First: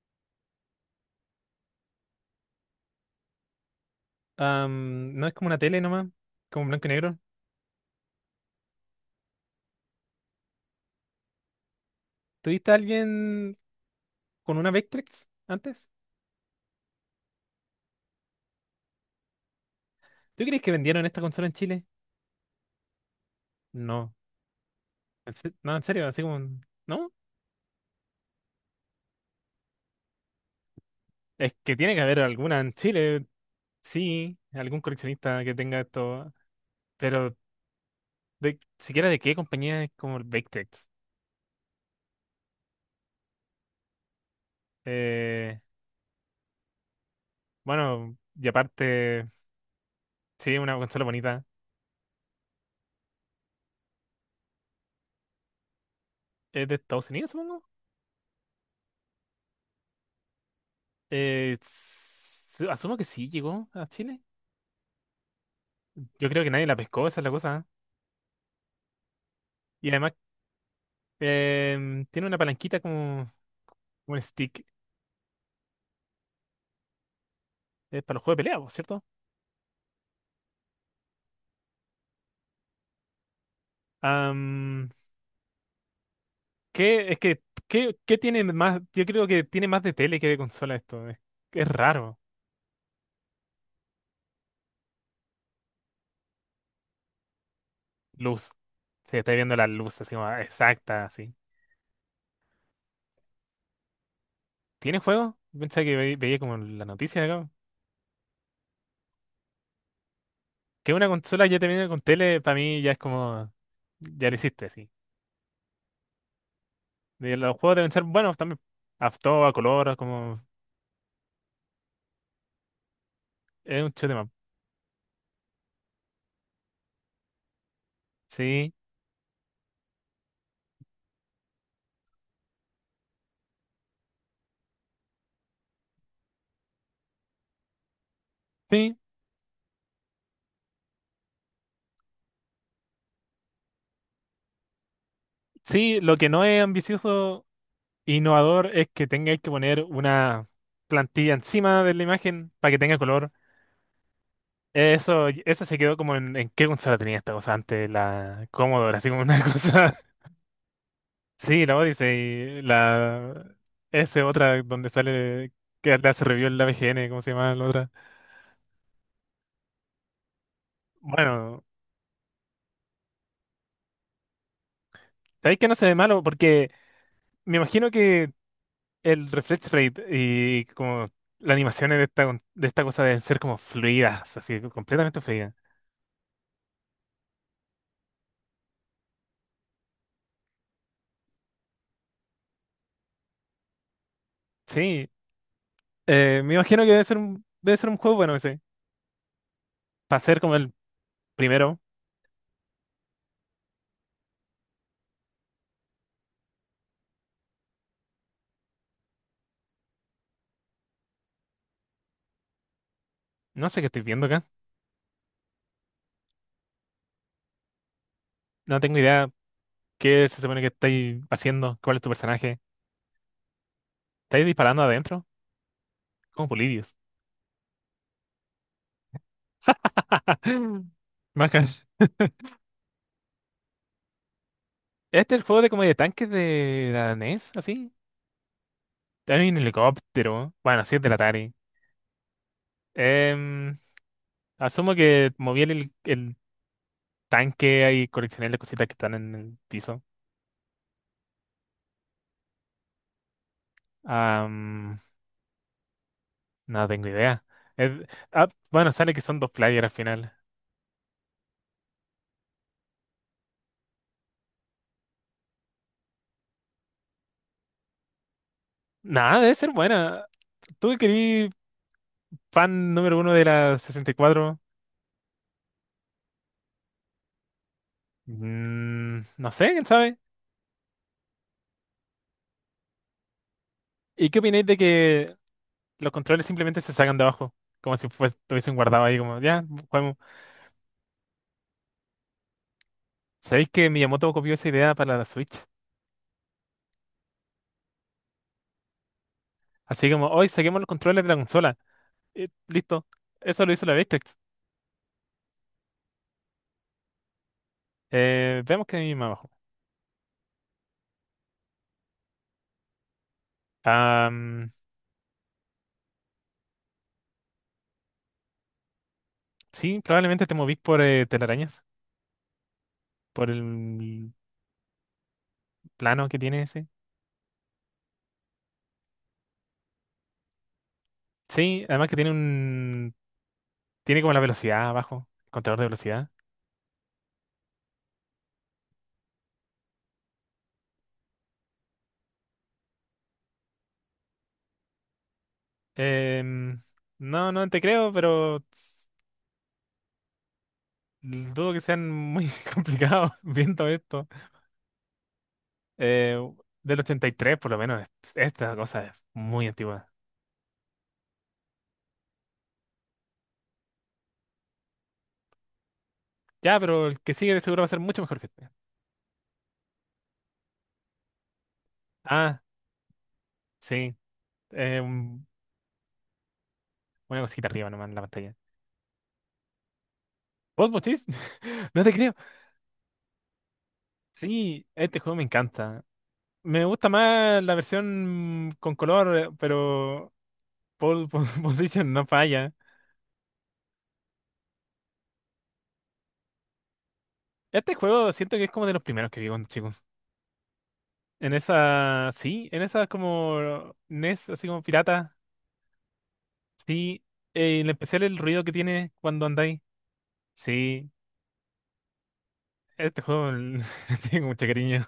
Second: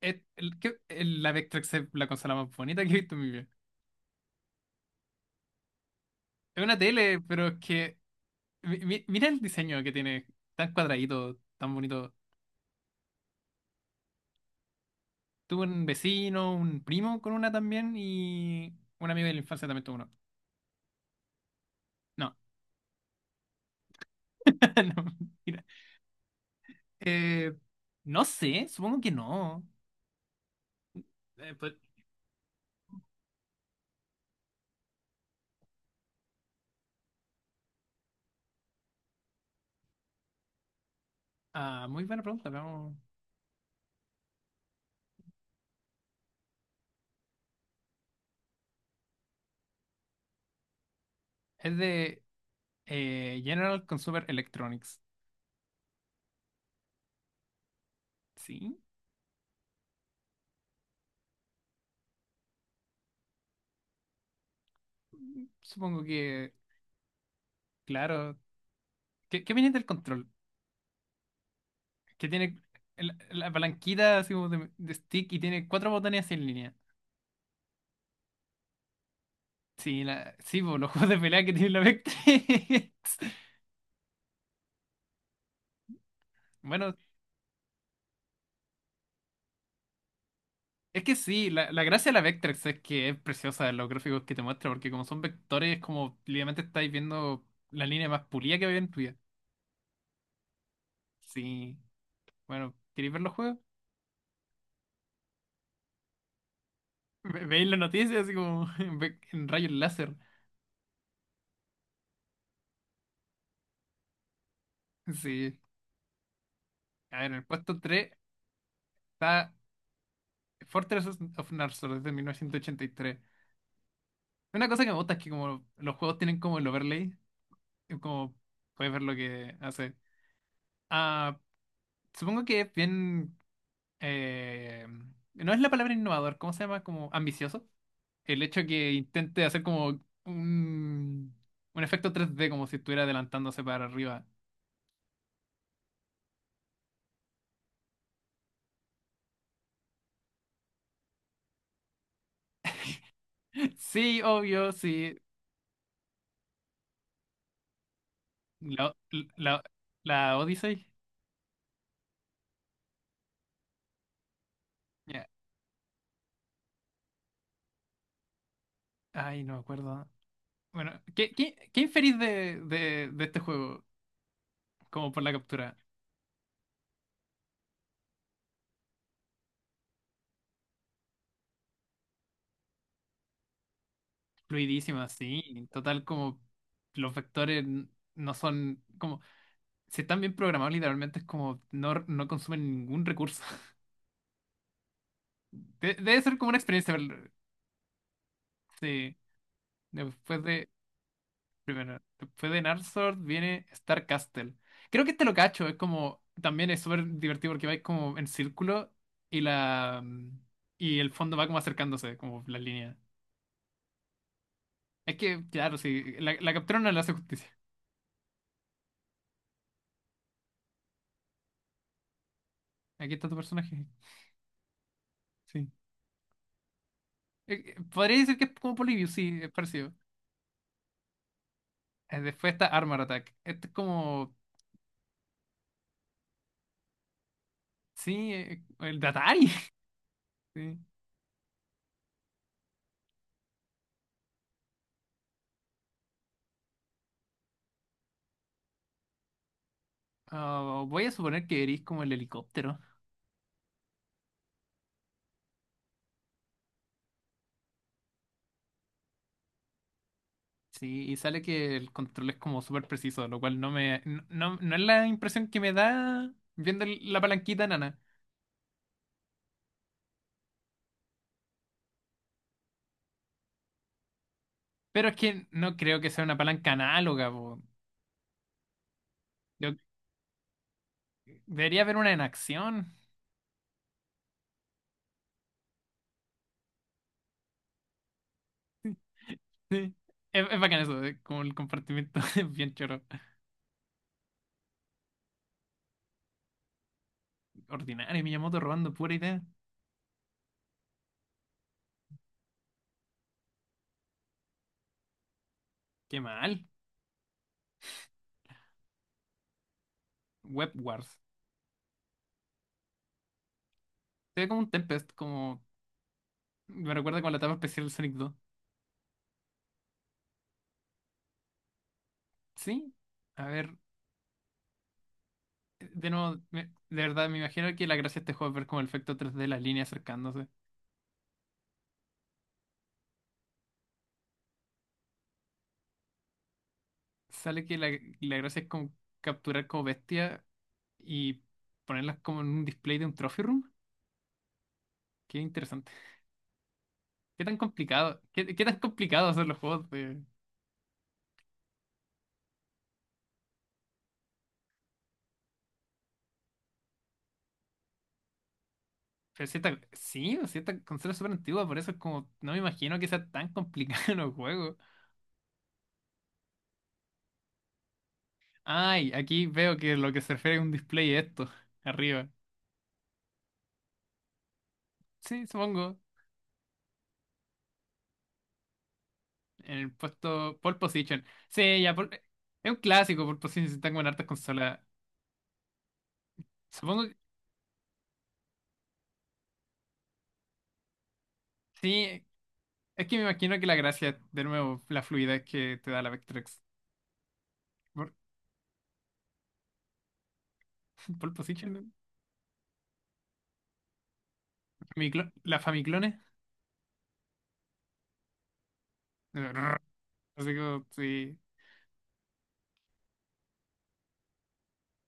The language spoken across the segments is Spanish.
Es, el, que- el- la Vectrex es la consola más bonita que he visto en mi vida. No es como una tele nomás, Es como una blanco y negro. tele, pero es que mira el diseño que tiene, tan cuadradito, tan bonito. ¿Tuviste a alguien con una Vectrex Tuve un antes? vecino, un primo con una también y un amigo de la infancia también tuvo uno. ¿Tú crees que vendieron esta consola en Chile? No, No. no, mira. No, en serio, así como... ¿No? Eh, no sé, supongo que no. Eh, Es pues, que tiene que haber alguna en Chile, sí, algún coleccionista que tenga esto, pero de, siquiera de qué compañía es como el Vectrex. ah, muy buena pregunta, vamos. Eh, bueno, y aparte, sí, una consola bonita. Es de General Consumer Electronics. ¿Es de Estados Unidos, supongo? Sí, Asumo que sí llegó a Chile. supongo Yo creo que que, nadie la pescó, esa es la cosa. claro. ¿Qué, qué opinas del Y además control? Que tiene una tiene palanquita como la como palanquita un así como stick. De stick y tiene cuatro botones en línea. Es para los juegos de pelea, po, ¿cierto? Sí, la, sí, po, los juegos de pelea que tiene la Vectrex. Am, Bueno, ¿qué, es que, ¿qué, qué tiene más? Yo creo que tiene más de tele que de consola es esto. que sí, Es la gracia de raro. la Vectrex es que es preciosa los gráficos que te muestra, porque como son vectores, como literalmente estáis viendo la línea más Luz. pulida que había en tu vida. Se está viendo la luz así como ah, exacta, así. Sí, bueno, ¿queréis ver los juegos? ¿Tiene juego? Yo pensaba que veía como la noticia de acá. Veis las noticias así como en rayos láser. Que una consola ya te viene con tele, para mí ya es como. Ya lo hiciste, así. Sí. A ver, en De el los juegos puesto deben ser 3 buenos también. A todo, está a color, como. Fortress of Narsos desde mil novecientos ochenta y tres. Es un shoot 'em up. Una cosa que me gusta es que como los juegos tienen como el overlay, es como Sí. puedes ver lo que hace. Ah, supongo que es bien... eh, no es la palabra innovador, ¿cómo se llama? Como ambicioso. El hecho que Sí. intente hacer como un efecto 3D, como si estuviera adelantándose para arriba. Sí, lo que no es ambicioso e innovador es que tengáis que poner una plantilla encima de la imagen para que tenga color. Sí, obvio, sí. Eso se quedó como en qué consola tenía esta cosa antes, la La, Commodore, así como una la, cosa. la Odyssey. Sí, la Odyssey, la S otra donde Ya. sale que la hace review en la VGN, ¿cómo se llama la otra? Ay, no me acuerdo. Bueno, Bueno, ¿qué inferís de este juego? Como por la sabéis que no captura. se ve malo porque me imagino que el refresh rate y como las animaciones de esta cosa deben ser como fluidas, así Fluidísima, completamente fluidas. sí. Total, como los vectores no son como. Si están bien programados, literalmente es como no, no consumen ningún recurso. Sí, Debe ser como me una imagino que experiencia, pero... debe ser un juego bueno ese. Sí. Para ser Después como de. el primero. Primero, después de Narsort viene Star Castle. Creo que este lo cacho. Es como. También es súper divertido porque vais como en círculo y la. Y el fondo va como acercándose, como las líneas. No sé qué estoy viendo acá. Es que, claro, sí. La captura no le hace justicia. No tengo idea qué se supone que estáis haciendo, cuál es tu personaje. Aquí está tu personaje. ¿Estáis disparando adentro? Sí. Como Polibios. Podría decir que es como Polybius, sí, es parecido. Macas. Después está Armor Attack. Este es como. Este es el juego de como de tanques de la NES, así. Sí, el de Hay Atari. un helicóptero. Sí. Bueno, así es del Atari. Em, asumo que moví el tanque y coleccioné las cositas que están en el piso. Ah, voy a suponer que eres como el helicóptero. No tengo idea. Eh, bueno, sale que son dos players al final. Sí, y sale que el control es como súper preciso, lo cual no me. No, no, no es la impresión que me da viendo la palanquita nana. Nada, debe ser buena. ¿Tú que querí fan número uno de la 64? Pero es que no creo que sea una palanca análoga, po. Mm, no sé, Yo- quién sabe. debería haber una en acción. ¿Y qué opináis de que los controles simplemente se sacan de abajo? Como si estuviesen guardados ahí, como, ya, Sí. juguemos. Es bacán eso, como el compartimiento es bien choro. ¿Sabéis que Miyamoto copió esa idea para la Switch? Ordinario, Miyamoto robando pura idea. Así como, hoy saquemos los controles de la consola. Listo. Eso lo hizo la Victrix. Qué mal. Veamos qué hay más abajo. Web Wars. Ah, Se ve como un mm, Tempest, como. Me recuerda con la etapa especial del Sonic 2. sí, probablemente te movís por telarañas. Sí. A Por el ver, de plano nuevo, que tiene ese. de verdad, me imagino que la gracia de este juego es ver como el efecto tres d de las líneas acercándose. Sí, además que tiene un... Tiene como la velocidad abajo, el contador de velocidad. Sale que la gracia es como capturar como bestia y ponerlas como en un display de un trophy room. Qué interesante. Em, Qué no, tan no te creo, complicado, pero qué tan complicado hacer los juegos de. dudo que sean muy complicados viendo esto. Eh, del 83 por lo menos, esta cosa es Pero si muy antigua. sí, o sea, consola es súper antigua, por eso es como, no me imagino que sea tan complicado los juegos. Ya, pero el que sigue de seguro va a ser mucho mejor que este. Ay, aquí veo que lo que se refiere a un display es esto, arriba. Ah, sí. eh, un- Sí, supongo, una cosita arriba nomás en la pantalla. en el puesto pole ¿Vos, position. Bochis? Sí, ya, No te creo. es un clásico pole position, si están con hartas consolas. Sí, este juego me encanta. Me Supongo gusta que más la versión con color, pero Position sí, no falla. es que me imagino que la gracia, de nuevo, la fluidez que te da la Vectrex. Este Por- juego siento que es como de los primeros que vi cuando chico. Pole En position, esa, sí, en esa como NES, así como pirata. la Famiclone. Sí, en especial el ruido que tiene cuando andáis. Así como, Sí, sí, este juego le tengo mucho cariño.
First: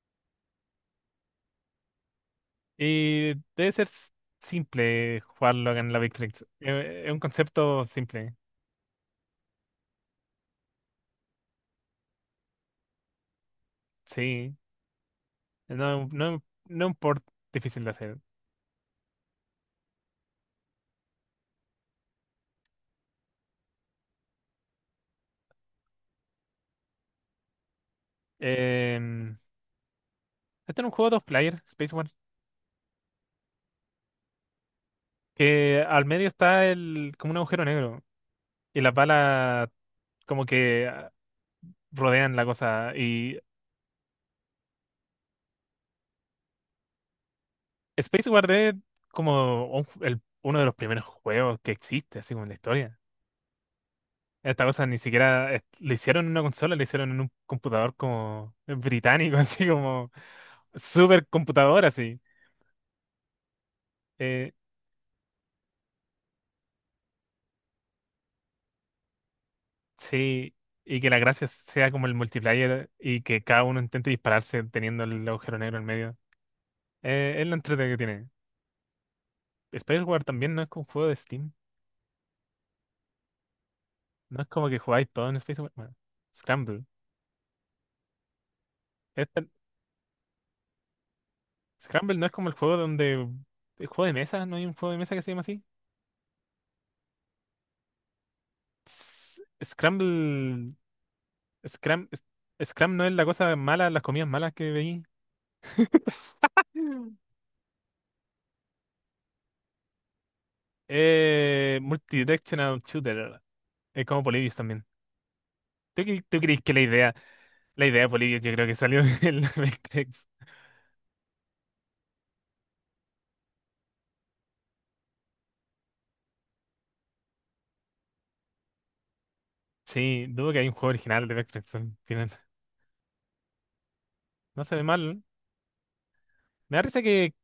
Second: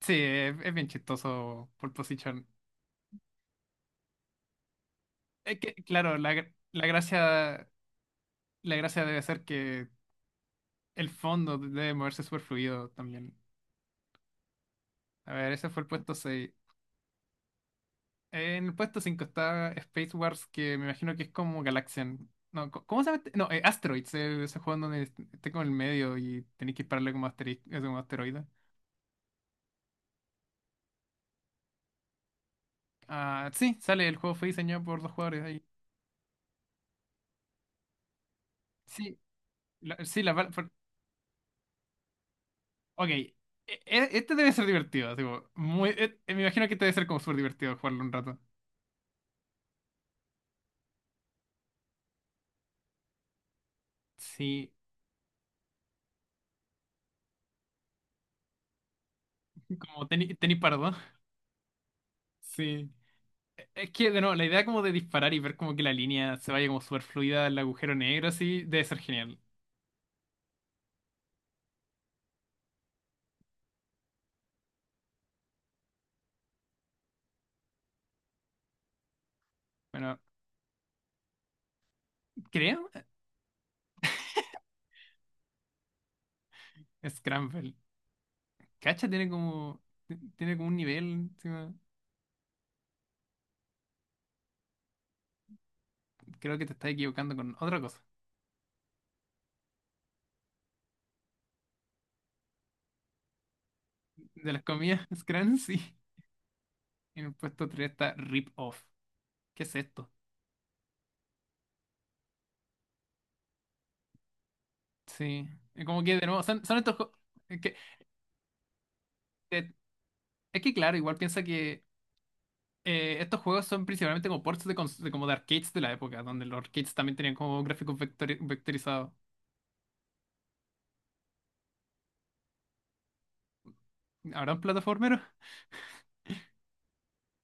sí, es bien chistoso pole position. Y debe ser simple Es jugarlo que, acá en la claro, Victrix. Es un concepto simple, la gracia debe ser que el fondo debe moverse súper fluido también. sí. A ver, ese fue el No, no, puesto seis. no es un port difícil de hacer. En el puesto 5 está Space Wars, que me imagino que es como Galaxian. No, ¿cómo se llama este? No, Asteroids, ese juego en donde esté como en el medio y tenéis que dispararle como, como asteroide. Em, Este era un juego dos player, Space One. Ah, sí, sale, el juego fue diseñado por dos jugadores ahí. Que al medio está el, como un agujero negro. Y las Sí, balas sí, la como bala. Que ah, rodean la cosa. Ok, Y este debe ser divertido, así como muy, me imagino que este debe ser como súper divertido jugarlo un Space rato. War es como un uno de los primeros juegos que existe, así como en la historia. Esta Sí, cosa ni siquiera le hicieron en una consola, le hicieron en un computador como británico, así como como tenis, tenis pardo. super computador, así. Sí. Es que, de nuevo, la Eh, idea como de disparar y ver como que la línea se vaya como súper fluida al agujero negro, así, debe ser genial. sí. Y que la gracia sea como el multiplayer y que cada uno intente dispararse teniendo el agujero negro en medio. Es lo entretenido que tiene. Bueno, Spaceward también no es como un juego de Steam. creo, No es como que jugáis todo en Spaceward. Bueno, Scramble. Scramble. Cacha Este- tiene como un nivel, encima. Scramble no es como el juego donde. El juego de mesa, ¿no hay un juego de mesa que se llama así? Creo que te estás equivocando con otra cosa. Scramble. Scram. Scram no es la cosa mala, las comidas De malas las que veí. comidas, Scran, sí. Mm. En el puesto 3 está Rip Off. ¿Qué es esto? Multidirectional Shooter. Es como Polybius también. Sí. Es como que, de ¿tú nuevo, crees que son estos juegos... Es que, la idea de Polybius yo creo que salió de la eh, Vectrex? es que, claro, igual piensa que estos juegos son principalmente como ports de como de arcades de la época, donde los arcades también tenían como gráficos vectorizados. Sí, dudo que hay un juego original de Vectrex al final. ¿Habrán No se ve mal. plataformeros? ¿No? Me da risa que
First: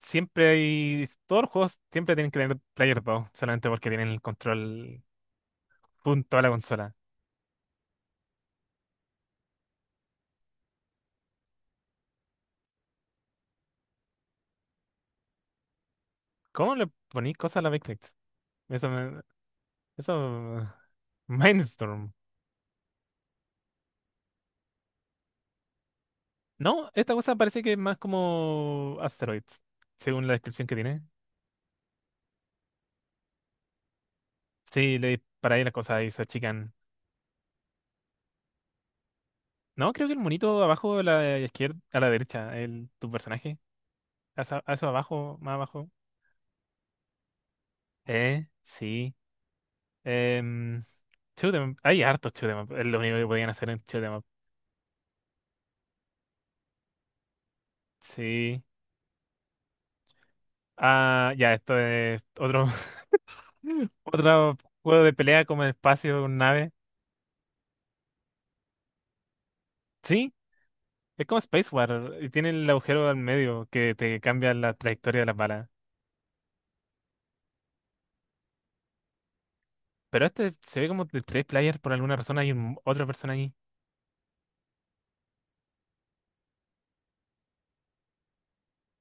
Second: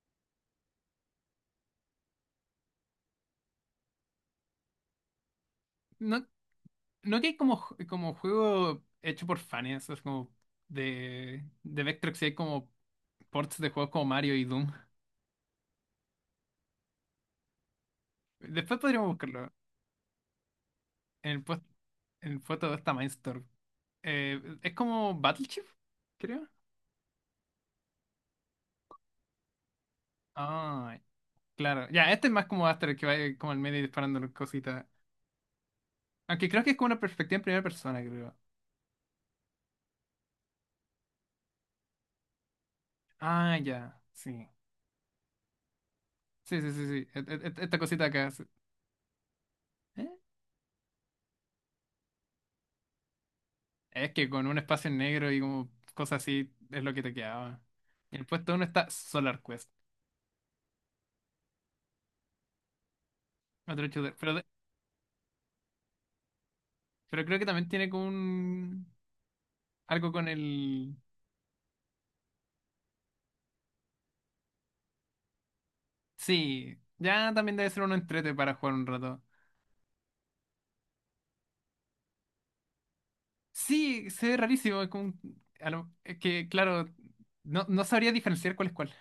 siempre hay. Todos los juegos siempre tienen que tener Player 2, solamente porque tienen el control No, punto a la consola. no que hay como, como juego hecho por fans, es como de Vectrex y hay como ports de juegos como Mario y Doom. ¿Cómo le ponéis cosas a la Beyblade? Después Eso podríamos me. buscarlo. Eso. En el puesto, Mindstorm. en el puesto está Mindstorm. Es como Battleship, creo. No, esta cosa parece que es más como Asteroids, según la descripción que Ah, tiene. claro. Ya, este es más como Aster que va como al medio y disparando cositas. Sí, le disparáis las cosas y se Aunque creo que achican. es como una perspectiva en primera persona, creo. No, creo que el monito abajo a la izquierda, a la derecha, el, tu Ah, personaje. ya. Sí. A eso abajo, más abajo. Sí, sí, sí, sí. Esta cosita acá, sí. Sí. Eh, Em, shoot 'em up. Hay hartos shoot 'em up. Es lo único que podían hacer en shoot Es 'em up. que con un espacio en negro y como cosas así es lo que te quedaba. Y el puesto uno Sí. está Solar Quest, Ah, ya, esto es otro, otro shooter. Pero, otro juego de pelea como el espacio con nave. pero creo que también tiene como un... algo con Sí, el... es como Space War. Y tiene el agujero al medio que te cambia la trayectoria de las balas. Sí, ya también debe ser uno entrete para jugar un rato. Pero este se ve como de tres players por alguna razón. Hay otra persona ahí. Sí, se ve rarísimo. Es, como un- a lo- es que, claro, no, no sabría diferenciar cuál es cuál.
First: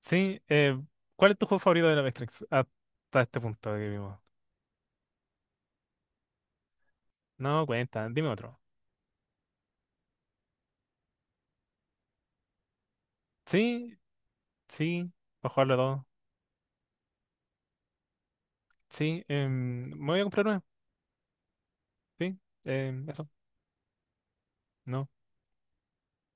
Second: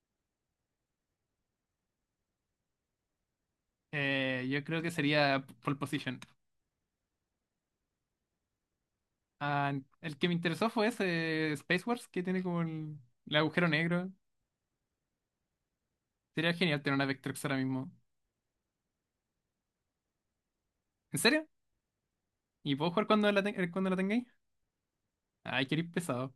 Sí, ¿cuál es tu juego favorito de la Matrix hasta este punto que vimos? Yo creo que sería Pole Position. No, cuenta, dime otro. Ah, el que me interesó fue ese Space Wars que tiene como el agujero Sí, negro. sí, para jugar los dos. Sería genial tener una Vectrex ahora mismo. Sí, em, me voy a comprar uno. ¿En serio? Sí, ¿Y puedo jugar eso. cuando cuando la tengáis? No. Ay, queréis pesado.